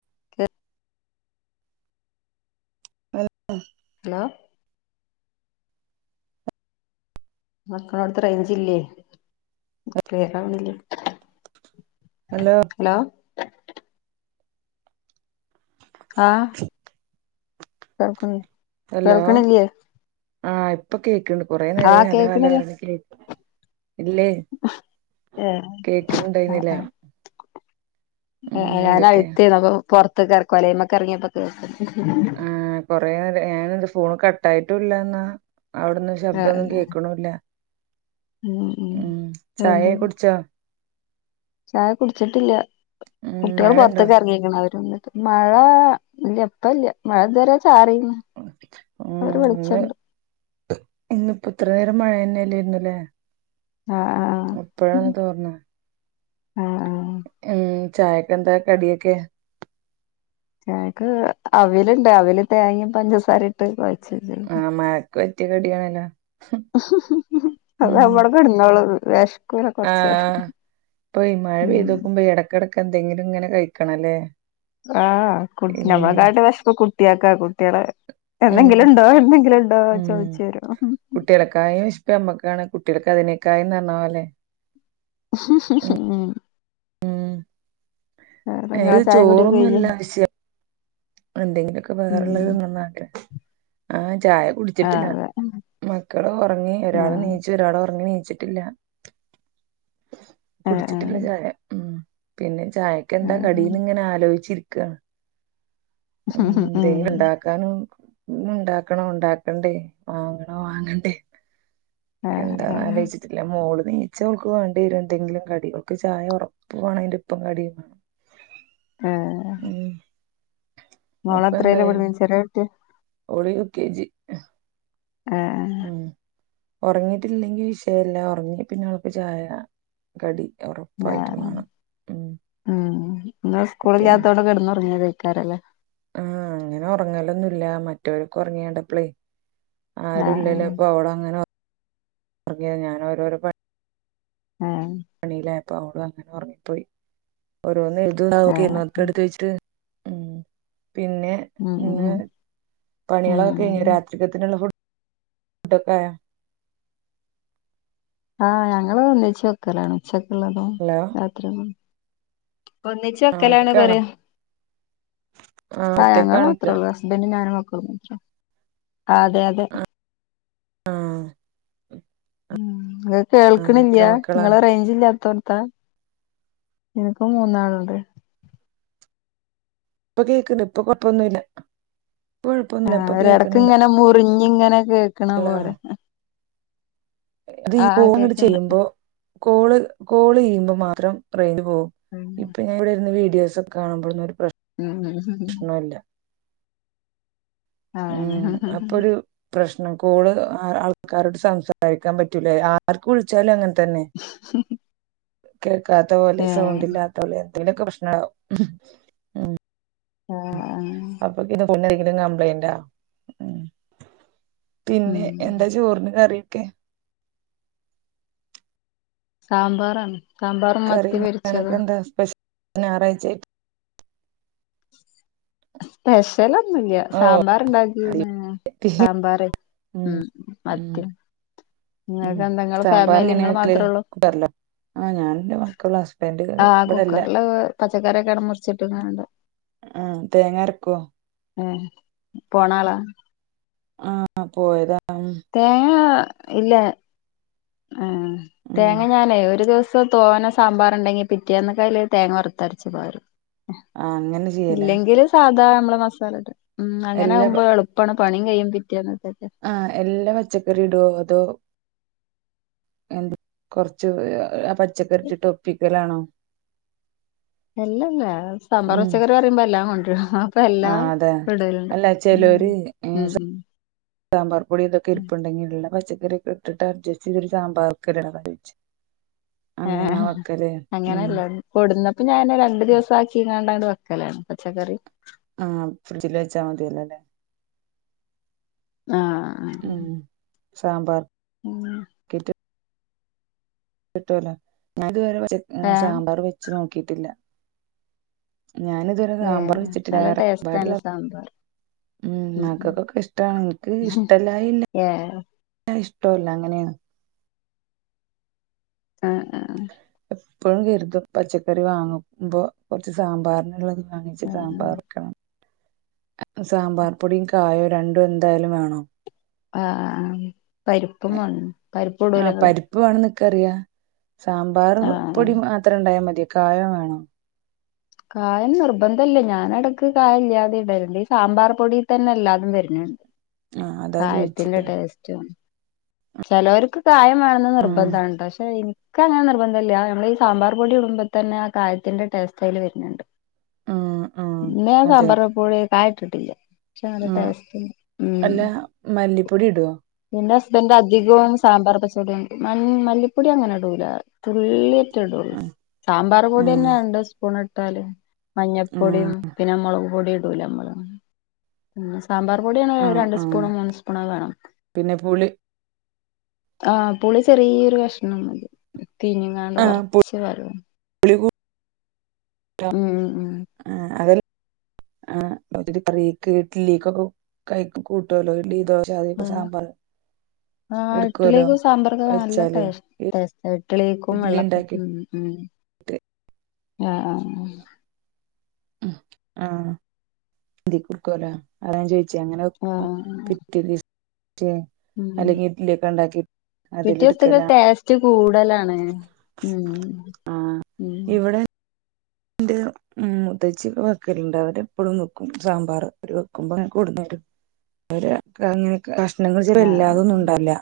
[unintelligible] Hello hello [unintelligible] അവിട്ത്ത റേഞ്ചില്ലേ [unintelligible] hello ആ കേക്ക hello കേൾക്കണില്ലേ ആഹ് ഇപ്പ കേൾക്ക്ണ് കൊറെേ നേരായി ആഹ് ഹലോ ഹലോ കേക്കണില്ലേ എന്ന് കേ ഇല്ലേ ഏഹ് കേക്കുന്നുണ്ടായിന്നുല്ല ആ ആ ഞാൻ രാവിലെ [unintelligible] ആ കൊറെ നേരം ഞാൻ എന്ത് ഫോണ് കട്ടായിട്ടുല്ലന്നാ അവിടന്നും ശബ്തൊന്നും ആഹ് കേക്കണുല്ല ഉം ചായ എന്ത് കുടിച്ചോ ചായ കുടിച്ചിട്ടില്ല ഉം കുട്ടികൾ മഴണ്ടോ പുറത്തൊക്കെ ഇറങ്ങിരിക്കണ് അവരന്നിട്ട് മഴ ഇല്ല എപ്പല്ല മഴ ട്ടാറിന്ന് ഉം അവര് ഇന്ന് വിളിച്ചിണ്ട് എവിടെ മഴന്നെല്ലേന്നല്ലേ ആഹ് ആഹ് എപ്പഴാന്ന് തോർന്ന ആഹ് ആഹ് ഉം ചായൊക്കെന്താ കടിയൊക്കെ എക്ക് അവൽലുണ്ട് അവൽ തേങ്ങെം പഞ്ചസാര ഇട്ട് വെച്ച്ണ്. ആ മാക്ക് പറ്റിയ കടിയണല്ലോ അതെ അവിടെ [unintelligible] വിഷക്കെല്ലാ കൊറച്ചേരം ഇപ്പൊ ഈ മഴ പെയ്തോക്കുമ്പോ ഇടക്കിടക്ക് എന്തെങ്കിലും ഇങ്ങനെ കഴിക്കണ ല്ലേ ആഹ് കുട്ടി നമ്മക്കാട്ടി വിശപ്പ് കുട്ടിയക്കാ കുട്ടിളേ ഉം എന്തെങ്കിലുണ്ടോ എന്തെങ്കിലുണ്ടോ ഉം ചോയിച്ചു വരും കുട്ടികൾക്കായും വിശപ്പ് നമ്മക്കാണ് കുട്ടികൾക്ക് അതിനെകായും പറഞ്ഞ പോലെ ഉം വേറെ നിങ്ങളെ ത് ചായ കുടിയൊക്കെ കഴിഞ്ഞോ ചോറൊന്നുല്ല ആശ്യം എന്തെങ്കിലുക്കെ വേറളേ ഉം നിന്നാണ്ടേ ആഹ് ചായ കുടിച്ചിട്ടില്ലാ അതെ മക്കള് ഉറങ്ങി ഒരാള് ആഹ് നീച്ചു ഒരാള് ഉറങ്ങി നീ ചിട്ടില്ല ആഹ് കുടിച്ചിട്ടില്ല ചായ ഉമ് പിന്നെ ചായക്കെന്താ ആഹ് കടീന്ന്ങ്ങനെ ആലോയ്ച്ചിര്ക്കാ ഉം ഉം എന്തേലുണ്ടാക്കാനും ഉം ഇണ്ടാക്കണോ ഇണ്ടാക്കണ്ടേ വാങ്ങണോ വാങ്ങണ്ടേ ആഹ് എന്താന്നാലോയ്ച്ചിട്ടില്ലാ മോള് നീച്ചാ ഓൾക്ക് വാണ്ടിയെരും എന്തെങ്കിലും കടി ഓൾക്ക് ചായ ഒറപ്പ് വാണം അയിന്റെപ്പം കടിം വാണം ആഹ് മോളെത്രയിലാ അപ്പന്തായി പഠിക്കണെ ചെറിയ കുട്ടിയാ ഓള് യു കെ ജി ആഹ്‌ ഒറങ്ങിട്ടില്ലെങ്കി വിഷയല്ല ഒറങ്ങി പിന്നെ ഓൾക്ക് ചായ കടി ആഹ് ഉറപ്പായിട്ടും ആഹ് വേണം ഉം ഉം നാളെ സ്കൂള് പിന്നെ ഇല്ലാത്തോണ്ട് കെടന്നൊറ്ങ്ങിയേതാക്കാരല്ലേ ആഹ് അങ്ങനെ ഒറങ്ങലൊന്നുല്ലാ മറ്റോലൊക്കെ ഒറങ്ങിയാണ്ടപ്പളേ ആരും ആഹ് ഇല്ലല്ലേ അപ്പൊ അവടെ അങ്ങനെ ഞാനോരോരോ പ ആഹ് അപ്പൊ അവള് അങ്ങനെ ഒർ ങ്ങിപ്പോയി ഓരോന്ന് ആഹ് ആഹ് [unintelligible] എടുത്ത് വെച്ചിട്ട് ഉം പിന്നെ ഉം ഇന്ന് ഉം പണിയളൊക്കഴിഞ്ഞോ ഉം രാത്രികത്തിന്ള്ള ഫു ഡക്കായോ ആഹ് ഞങ്ങള് ഒന്നിച്ച് വെക്കലാണ് ഉച്ചക്ക്ള്ളതും ഹലോ രാത്രി [unintelligible] ഒന്നിച്ച് ആ വെക്കലാണ് ഒറ്റക്കാണോ പറയ് ആ ആഹ് ഞങ്ങള് ഒറ്റക്കാണോയ്ക്ക മാത്രോള്ളൂ ഹസ്ബൻഡും ഞാനും മ ഒന്നിച് അതെ അതെ ആ ഉം ഇങ്ങള് എത്ര കേൾക്ക്ണില്ല്യാ മക്കളാ ഇങ്ങള് റേയ്ഞ്ച് ഇല്ലാത്തോട് ത്താ ഇനക്ക് മൂന്നാള്ണ്ട് ഇപ്പ കേക്ക്ണ്ട് ഇപ്പൊ കൊഴപ്പൊന്നുല്ലാ ആഹ് ഒര് എടക്ക്ങ്ങനെ മുറിഞ്ഞ്ങ്ങനെ കേക്ക്ണ പോലെ ഇത് ഈ ആഹ് ആഹ് കോള്ങ്ങട്ട് കേക്കണ്ട് ചെയ്യ്മ്പോ കോള് കോളെയ്യ്മ്പോ മാത്രം റേയ്ഞ്ച് പോവും ഉം ഇപ്പഞ്ഞാ ഇവടെരുന്ന് വീ [unintelligible] ഒര് ഉം ഉം ആഹ് ണ് കോള് ആ ആൾക്കാരോട് സംസാരിക്കാ പറ്റുല്ല അഹ് ആര്ക്ക് വിളിച്ചാലും അങ്ങ ത്തന്നെ കേൾക്കാത്ത പോലെ ഏഹ് സൗണ്ട് ഇല്ലാത്തോലെ യ്ലൊക്കെ പ്രശ്നവും ഉം ഉം ആ ആ ങ്കിലും കംപ്ലൈൻ്റൊ ഉം പിന്നെ ഉം എന്താ ചോറിന് കറി ക്കെ സാമ്പാറാണ് സാമ്പാറും മത്തി പൊരിച്ചതും ഞാറായ്ച്ചാറ്റ് പേശലും ന്നുല്ല ഓ സാമ്പാറ്ണ്ടാക്കിക്ക്ണ് അടിപൊളി. സാമ്പാറേ ഉം ഉം മത്തി ഉം നിങ്ങൾക്ക് എന്താ നിങ്ങള് ഫാമിലി സാമ്പാറെങ്ങനെ നിങ്ങള് വെക്കല് മാത്രേ ഉള്ളൂ കുക്കർലോ ആ ഞാൻ ഇന്റെ മക്കള് ഹസ്ബൻഡ് ഇവടല്ല. പച്ചക്കറിക്കാണ്ട് മുർച്ച്ട്ട്ങ്ങാണ്ട് ഉം തേങ്ങരക്കോ ആ പോണാളാ ആ പോയതാ ഉം തേങ്ങ ഇല്ലാ ആ ഉം തേങ്ങ ഞാനേ ഒര് ദോസ് സം തോനെ സാമ്പാറ്ണ്ടെങ്കി പിറ്റേന്നക്കയ്ല് തേങ്ങ വർത്തരച്ച് പാരും ആഹ് അങ്ങനെ ചെയ്യല ഇല്ലെങ്കില് സാധാ മ്മളെ മസാലട്ട് ഉം അങ്ങനെയാകുമ്പോ എളുപ്പാണ് പണിം കയ്യും പിറ്റേന്ന് ആ എല്ലാ പച്ചക്കറി ഇടോ അതോ എന്ത് കൊർച്ച് പച്ചക്കറി ഇട്ട്ട്ട് ഒപ്പിക്കലാണോ അല്ലല്ല സാമ്പാർ ഉം പച്ചക്കറി പറയുമ്പോ എല്ലാം കൊണ്ട്രുരും പ്പഎല്ലാം ആഹ് അതെ ഇടല്ണ്ട് അല്ല ഉം ചെലോര് ഉം സാമ്പാർ പൊടി ഇതൊക്കെ ഉം ഇരുപ്പുണ്ടെങ്കി ള്ള പച്ച ക്കറിയൊക്കെ ഇട്ട്ട്ട് അട്ജസ്റ്റ് ചെയ്തൊരു സാമ്പാർക്ക [unintelligible] ആ ആ അങ്ങനെള്ളത് കൊട്ന്നപ്പോ ഞാൻ രണ്ട് ദിവസാക്കിങ്ങാണ്ട് അണ്ട് വെക്ക ക്കലാണ് പച്ചക്കറി ആഹ് ഫ്രിഡ്ജിൽ [unintelligible] ആ ഉം സാമ്പാർ കിട്ടുലോ ഞാൻ [unintelligible] ആഹ് സാമ്പാറ് വെച്ച് നോക്കിട്ടില്ല ഞാന് ഇതു വരെ ഏഹ് സാമ്പാറ് നല്ല ടേസ്റ്റാണ് വെച്ച്ട്ടില്ല സാമ്പാർ [unintelligible] ഉം മക്കൊക്കൊക്കെ ഇഷ്ടാണ് ഇൻക്ക് ഇഷ്ടല്ലായില്ല ഏഹ് ട്ടുല്ല അങ്ങനെണ്. ആഹ് ആഹ് എപ്പളും കെര്തും പച്ചക്കറി വാങ്ങു മ്പോ കോർച്ച് സാമ്പാറ്ന്ള്ളെ വാങ്ങിച്ച് ആഹ് സാമ്പാറ് ക്കണം. അപ്പം സാമ്പാർ പൊടിം കായോ രണ്ടും എന്തായാലും വേണോ? ആഹ് പരിപ്പും വാണം പരിപ്പ് ഇടൂലെ ഇങ്ങള് ക്കറിയാ സാമ്പാറ് ആഹ് പൊടി മാത്രം ഇണ്ടായ മതിയോ കായം വേണോ? കായം നിർബന്ധല്ല ഞാനെടെക്ക് കായ ഇല്ലാതെ ഇടല്ണ്ട് ഈ സാമ്പാറ് പൊടി തന്നെ എല്ലാതും വെര്ന്ണ്ട് ആ അതാ കായത്തിന്റെ ചോയിച്ചേ ടേസ്റ്റും ചിലൊർക്ക് കായം വേണെന്ന് ഉം നിർബന്ധണ്ട്ടൊ ക്ഷെ ഇൻക്ക് അങ്ങനെ നിർബന്ധം ഇല്ല നമ്മളെ ഈ സാമ്പാറ് പൊടി ഇടുമ്പ ത ന്നെ ആ കായത്തിന്റെ ടേസ്റ്റ് അയ്ല് വെരു ണ്ട് ഉം ഉം ഇന്ന് അതെ സാമ്പാറ് വെപ്പോടെ കായം ഇട്ടിട്ടില്ല. ച്ചാ നല്ല ഉം ടെസ്റ്റ്ണ്ട് ഉം അല്ല മല്ലിപ്പൊടി ഇടോ പിന്നെ ഇപ്പ എന്റെ അധികും സാമ്പാറ് പച്ച പൊടിയ മല്ലിപ്പൊടി അങ്ങനെ ഇടൂല തുള്ളി റ്റെ ഇടുള്ളൂ ഉം സാമ്പാറ് ഉം പൊടിന്നെ രണ്ട് സ്പൂണ് ഇട്ടാല് മഞ്ഞപ്പൊടിം, ഉം പിന്നെ മോളക് പൊടിം ഇടൂല അമ്മള് സാമ്പാറ് പൊടിയാണ് ആ രണ്ട് ആ സ്പൂണും മൂന്ന് സ്പൂണും വേണം. പിന്നെ പുളി ആഹ് പുളി ചെറീയൊരു കഷ്ണം മതി. പീഞ്ങ്ങാണ്ട് ആ കൊർച്ച് പാരോള്ളു പുളി കൂ ഉം ഉം ആഹ് കറിക്ക് ഇഡ്ലിക്ക് കഴി കൂട്ടൊല്ലോ ഇഡ്ലി ദോ അതിപ്പോ സാമ്പാറ് ആഹ് ഇഡ്ലിക്കും സാമ്പാർക്കുക് നല്ല വെച്ചാല് ഡെസ് ടേസ്റ്റാ, ഇഡലിക്കും ഇഡ്ലി വെള്ള [unintelligible] ഉം ഉണ്ടാക്കിട്ട് ഉം. ആഹ് ആഹ് ആഹ് [unintelligible] അഹ് [unintelligible] ച്ചേ അങ്ങനെ വെ [unintelligible] ആഹ് പിറ്റേ ദി. ഉം ഉണ്ടാക്കി പിറ്റേ സ്തക്ക് അതിലെടുക്കലാണ് ടേസ്റ്റ്. കൂടലാണ് ഉം ആ ഉം ഇവിടെ എന്റെ മുത്തച്ചി വെക്കല്ണ്ട്, അവിടെ എപ്പളും വെക്കും സാമ്പാർ ഓര് വെക്കുമ്പോ ഞങ്ങള്ക്ക് കൊടന്ന അവര് ഇങ്ങനെ കഷ്ണങ്ങൾ വെ ആഹ് ല്ലാതൊന്നും ഉണ്ടാവലില്ല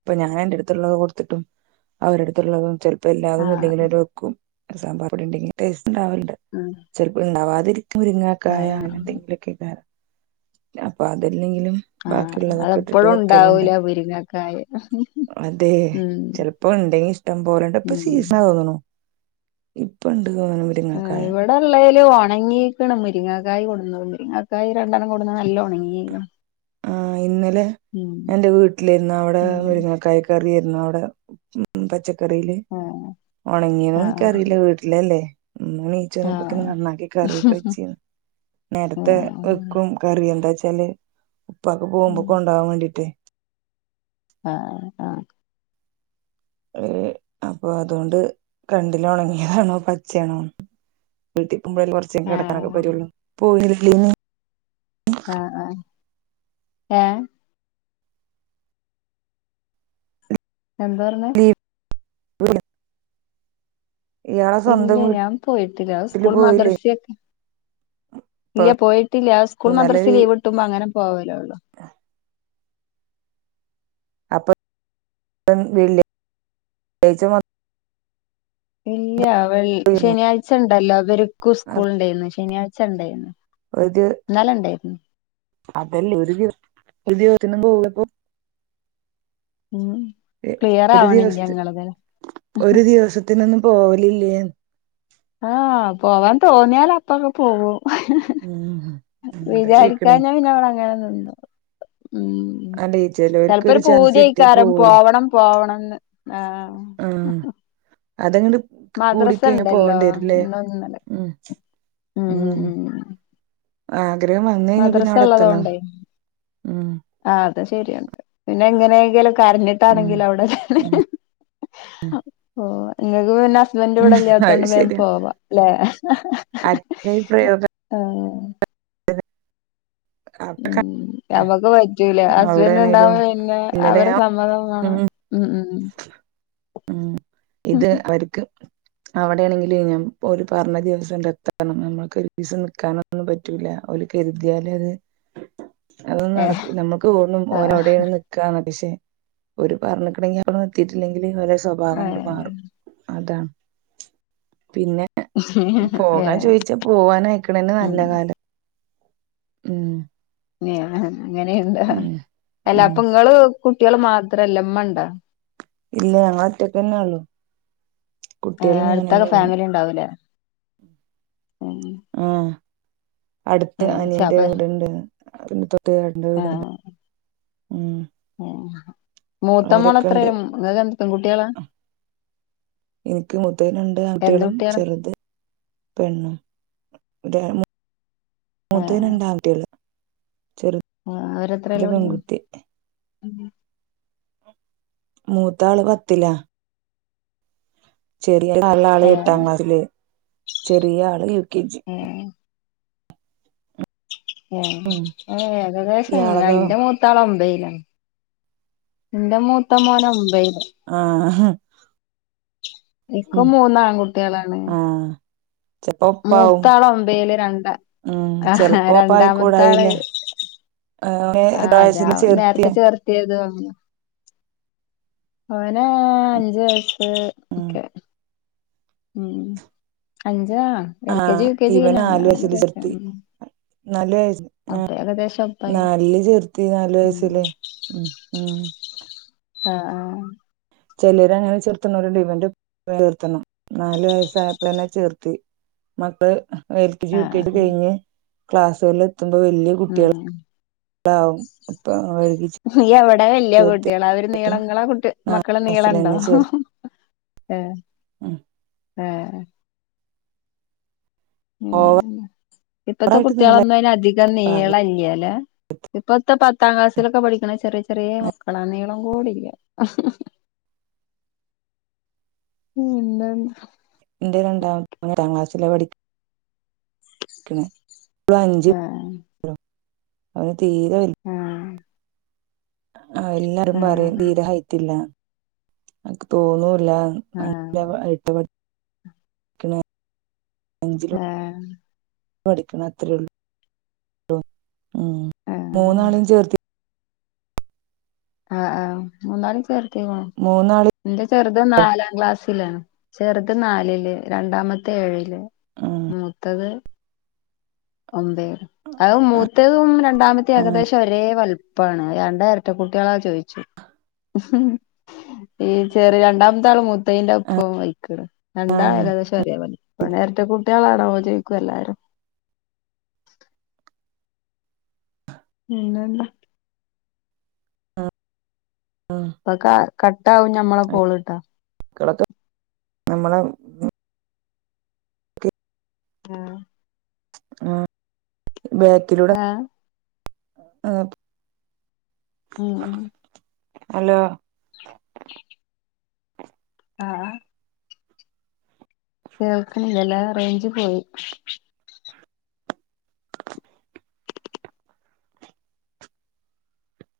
അപ്പൊ ഞാൻ എന്റെ അടുത്തുള്ളത് കൊടുത്തിട്ടും. അവര അടുത്തുള്ളതും ചെൽപ്പോ എല്ലാതൊന്നും ആഹ് ഇല്ലെങ്കിലും അവര് വെക്കും. സാമ്പർ പൊടി ഇണ്ടെങ്കി ടേസ്റ്റ് ഇ ണ്ടാവലണ്ട് ഉം ചെൽപ്പ ഇണ്ടാവാ മുരിങ്ങാക്കായ അങ്ങനെ ആഹ് എന്തെങ്കിലൊക്കെ അപ്പൊ അത്. ഇല്ലെങ്കിലും ആഹ് ബാക്കിയുള്ളതൊക്കെ ഇട്ടിട്ട് അതെപ്പഴും വെക്കല്ണ്ട്. ഉണ്ടാവൂല മുരിങ്ങക്കായ് അതെ ഉം ചെൽപ്പോ ഉണ്ടെങ്കി ഇഷ്ടം പോലണ്ട് ഇപ്പ ഉം സീസണാ തോന്നണു. ഇപ്പണ്ട് തോന്ന്ണു മുരിങ്ങാക്കായ. ത്, ഒണങ്ങീക്ക്‌ണ് മുര്ങ്ങക്കായ്, കൊട്ന്നത്. മുരിങ്ങക്കായി രണ്ടെണ്ണം കൊട്ന്നത് നല്ലം ഒണ്ങ്ങീ ക്ക്ണ്. ആ, ഇന്നലെ എന്റെ, വീട്ടിലെയ്ര്ന്നവ്ടെ ഉം മുര്ങ്ങക്കായ ക്കറി ന്നവടെ, ഉം, പച്ചക്കറീല് ആഹ് ഒണ് ങ്ങീണോ ആഹ് ൻക്കറീല്ല വീട്ടിലല്ലേ. ഇമ്മ നീച്ചതാന്നോപ്പൊക്കിന് ആഹ് ന്നാക്കിക്കറിയൊക്കെച്ച് നേരത്തെ ആഹ് വെക്കും കറി എന്താച്ചാല്, ഉപ്പാക്ക്‌ പോകുമ്പൊ കൊണ്ടാവാൻ വേണ്ടീട്ട്. ആഹ, ആഹ. ഏഹ് അപ്പൊ അതോണ്ട്, കണ്ടില, ഓണങ്ങിയേതാണൊ, പച്ചേണൊന്ന്, വീട്ട [unintelligible] കിടക്കാനൊക്കെ, ആഹ് പരുള്ളൂ, പോ [unintelligible] ഏ. എന്താറഞ്ഞെ. [unintelligible] സ്വന്തം ഇല്ലെയ്‌, ഞാൻ പോയിട്ടില്ല, അത്, വീട്ടില് സ്കൂളും പോയില്ലേ മദ്രസിയെ ഇപ്പൊ ഇല്ല, പോയിട്ടില്ല. അ സ്കൂളും, ഇന്നലെ മദ്രസെം ലീവ്ട്ട്മ്പോ അങ്ങനെ പോവലൊള്ളു. അപ്പ [unintelligible] ഇല്ല വെള്ള് ശനിയാഴ്ചണ്ടല്ലോ, വര്ക്ക്‌ സ്കൂൾണ്ടേയ്ന്ന് ശനിയാഴ്ച ണ്ടായിന്നു. ന്നലെ ണ്ടേയ് അതെല്ലേ, ഒരു ദിവ പോണപ്പൊ ഉം എ, ക്ലിയർ ആവണില്ല ഒരുദിവസ്ത്തിന് ഇങ്ങളത് ഒരു ദിവസത്തിനൊന്നും പോവലില്ലേന്ന്. ആഹ്, പോവാൻ തോന്നിയാല് അപ്പൊങ്ങ് പോവും. ഉം അതാ ചോയിക്കണേ വിചാരിക്കാന്നാ, പിന്ന മ്മള് അങ്ങനെങ്ങ് നിന്ന് ഉം, അല്ലെ ചെലോർക്ക് ചിലപ്പോരു ഒരു ചാൻസ് പൂതി കിട്ടിയ ഏയ്ക്കാരം പോവല്ലോ പോവണം, പോവണംന്ന് ആ. ആഹ് അതങ്ങട്ട് കൂടിക്കഴിഞ്ഞ ഉണ്ടല്ലോ പോവണ്ടി വരുംല്ലേ. ഇന്നും ഇന്നലെ ഉം. ഉം ആഗ്രഹം വന്ന് കഴിഞ്ഞാ പിന്നെ അവിടെ എത്തണം മദ്രസള്ളതോണ്ടേ ഉം ആ അത് ശരിയ പിന്നെ എങ്ങനെയങ്കിലൊ ഉം കര്ഞ്ഞിട്ടാണെങ്കിലും അവിടെ തന്നെ, പോവാ ഇങ്ങക്ക് പിന്നെ ഹസ്ബൻഡ് ഉം അത് വടെല്ലാത്തോണ്ട് വേം, ശരിയാ പോവ. അച്ഛന്റെ ഈ പ്രയോഗം [unintelligible] അ [unintelligible] നമ്മക്ക് പറ്റൂലാ ഹസ്ബൻഡ് ണ്ടാവുമ്പോ പിന്നെ ഇന്നലെ അവരെ ഞാൻ സമ്മതം വേണം, ഉം, ഉം. ഉം ഇത് അവര്ക്ക്. അവിടെയാണെങ്കിലും ഓര് പറഞ്ഞെ ദിവസം ണ്ടെത്തണം, നമ്മക്ക് ഒരീസം നിക്കാനൊന്നും പറ്റൂല കരുതിയാലര് അതൊന്നും, ഏഹ് നടക്കൂല. നമ്മക്ക്, തോന്നും, ഓല് ആഹ് അവ്ടാണ് നിക്കാണ്, ശെ ഓര്, പറഞ്ഞുക്ക്‌ണെങ്കി, മ്മള് എത്തീട്ടില്ലെങ്കി ഓരെ സ്വഭാവംങ്ങട്ട് മാറും, അതാണ്. പിന്നെ, ഏഹ് പോകാൻ ഏഹ് ചോയിച്ചാ പോവാനയിക്ക്ണന്നെ, നല്ല ഉം കാലം ഉം. [unintelligible] ങ്ങനെയുണ്ടോ, ഉം അല്ല, ഉം പ്പങ്ങള് കുട്ടിയാൾ മാത്രല്ല, മ്മണ്ട ഇല്ലേ, ഞങ്ങള് ഒറ്റക്കെന്നെയള്ളു. ഏ, അടുത്തൊക്കെ, ഫാമിലി ണ്ടാവൂലേ. ആഹ്. അടുത്ത്, ഉം ചെ അനിയന്റെ, അപ്പ വീടുണ്ട്, പിന്നെ [unintelligible] ഏട്ടന്റെ, വീട്ണ്ട്, ആം. ഉം, മൂത്തമോളെത്രെ, ഉണ്ട് ങ്ങൾക്ക്, എത്രഎം, കുട്ടിയാള. എനിക്ക്, മുത്തത്, രണ്ട്, ആൺകുട്ടിയാളും, കുട്ടികളാ ചെറുത് പെണ്ണും. ന്റെ മു തത് രണ്ടാകുട്ടികൾ ആ അവരെത്രേലാ പഠിക്കുന്നത് പെൺകുട്ടി മൂത്താള് പത്തിലാ ചെറിയ [inaudible] എട്ടാം ഏഹ് ക്ലാസ്സില് ചെറിയ ആള് എ [inaudible] ഏ ഉം ഏ ഏകദേശം ഇയാളതോ അയിന്റെ മൂത്താള ഓംപത്തില് എന്റെ മൂത്ത മോന ഒമ്പൈല് ആഹാ ഇക്ക് മൂന്നാആൺകുട്ടികളാണ് ആഹ് ചെലപ്പോ ഒപ്പാവും മൂത്താള ഒമ്പയില് രണ്ടാ ഉം ആ ഹാ ചെലപ്പോ രണ്ടാമതാള് ഒപ്പായിക്കൂടായില്ല ഓനെ ആ എത്ര അതാ വയസ്സില് നേരത്തെ ചേർത്തിയെ ചേർത്തിയതും ഓനാ അഞ്ച് വയസ് ഉം ഒക്കെ ഉം അ ജാ എൽ കെ ആഹ് ജി യു കെ ജി അങ്ങനെ അങ്ങനെ ചേ നല്ല ആ നല്ല് ചേർത്തി നല്ു വയസില് ഉ ഉ ആ ആ ചെല്ലരങ്ങനെ ചേർത്തനൊരുണ്ട് [unintelligible] ചേർത്തണം നാലു വയസ്സായപ്പോന്നെ ചേർത്തി [inaudible] എൽ ക്കെ ജി ആഹ് യു കെ ജി ആഹ് കഴിഞ്ഞ് ക്ലാസ്സുകളിൽ എത്തുമ്പോ വല്യയാ കുട്ടികൾ ഉം ഇപ്പഴ [unintelligible] എ വല്യയാ കുട്ടികള അവര് നീളങ്ങളാ ങ്ങളെ കുട്ടി നാല് മക്കൾ നീളണ്ടോ ഏ ആ എ [inaudible] ഇപ്പത്തെ ഓവറായിട്ട് നീള കുട്ടികളൊന്നും അ അധികം പാക നീളല്ലല്ല ഇപ്പത്തെ പ്പാ പത്താം ക്ലാസ്സിലൊക്കെ പഠിക്കണ ചെറിയ ചെറിയ മക്കളാ നീളം കൂടില്ല ഉം എന്തണ് എന്റെ രണ്ടാമത്തൊ ക്ലാസ്സില പഠിക്കാ അഞ്ച് ആഹ് അവന് തീര വല്ല ആ എല്ലാരും ആഹ് പറയും ആഹ് തീരെഹയിട്ടില്ല അക്ക് തോന്നു ആഹ് [inaudible] ഹേ പഠിക്കണ അത്രേയള്ളു ഉം ആഹ് മൂന്നാളും ചേർത്തി ആ ആഹ് മൂന്നാളീം ചേർത്തികുണു മൂന്നാളെ ന്റെ ചെറുത് നാലാം ക്ലാസ്സിലാണ് ചെറുത് നാലില് രണ്ടാമത്തെ ഏഴില് ഉം മൂത്തത് ഒമ്പഅത മൂത്തേതും രണ്ടാമത്തെ ആഹ് ഏകദേശം ഒരേ വത്ം പ്പാണ് രണ്ടരറ്റക്കുട്ടികളാ ചോയിച്ചു ഈ ചെറിയ രണ്ടാമത്തെ ആള് മുത്തയിൻറെ ഒപ്പം വലി ക്ണ് ആഹ് രണ്ടാളെകദേശം ഒരേപൊലി ഒന് എരട്ടകുട്ടിളാണോ ന്ന് ചോയിക്കു ല്ലാരും പിന്നെന്താ ഉം പ്പൊ ക കട്ടആാവും ഞമ്മളെ കോൾട്ടാ കിടക്ക നമ്മളെ ആഹ് ആഹ് ബേക്കിലൂടെ ആഹ് ആഹ് ഉം ഉം ഹലോ ആഹ് അഹ് കേൾക്കണില്ലല്ലാ റേഞ്ച് പോയി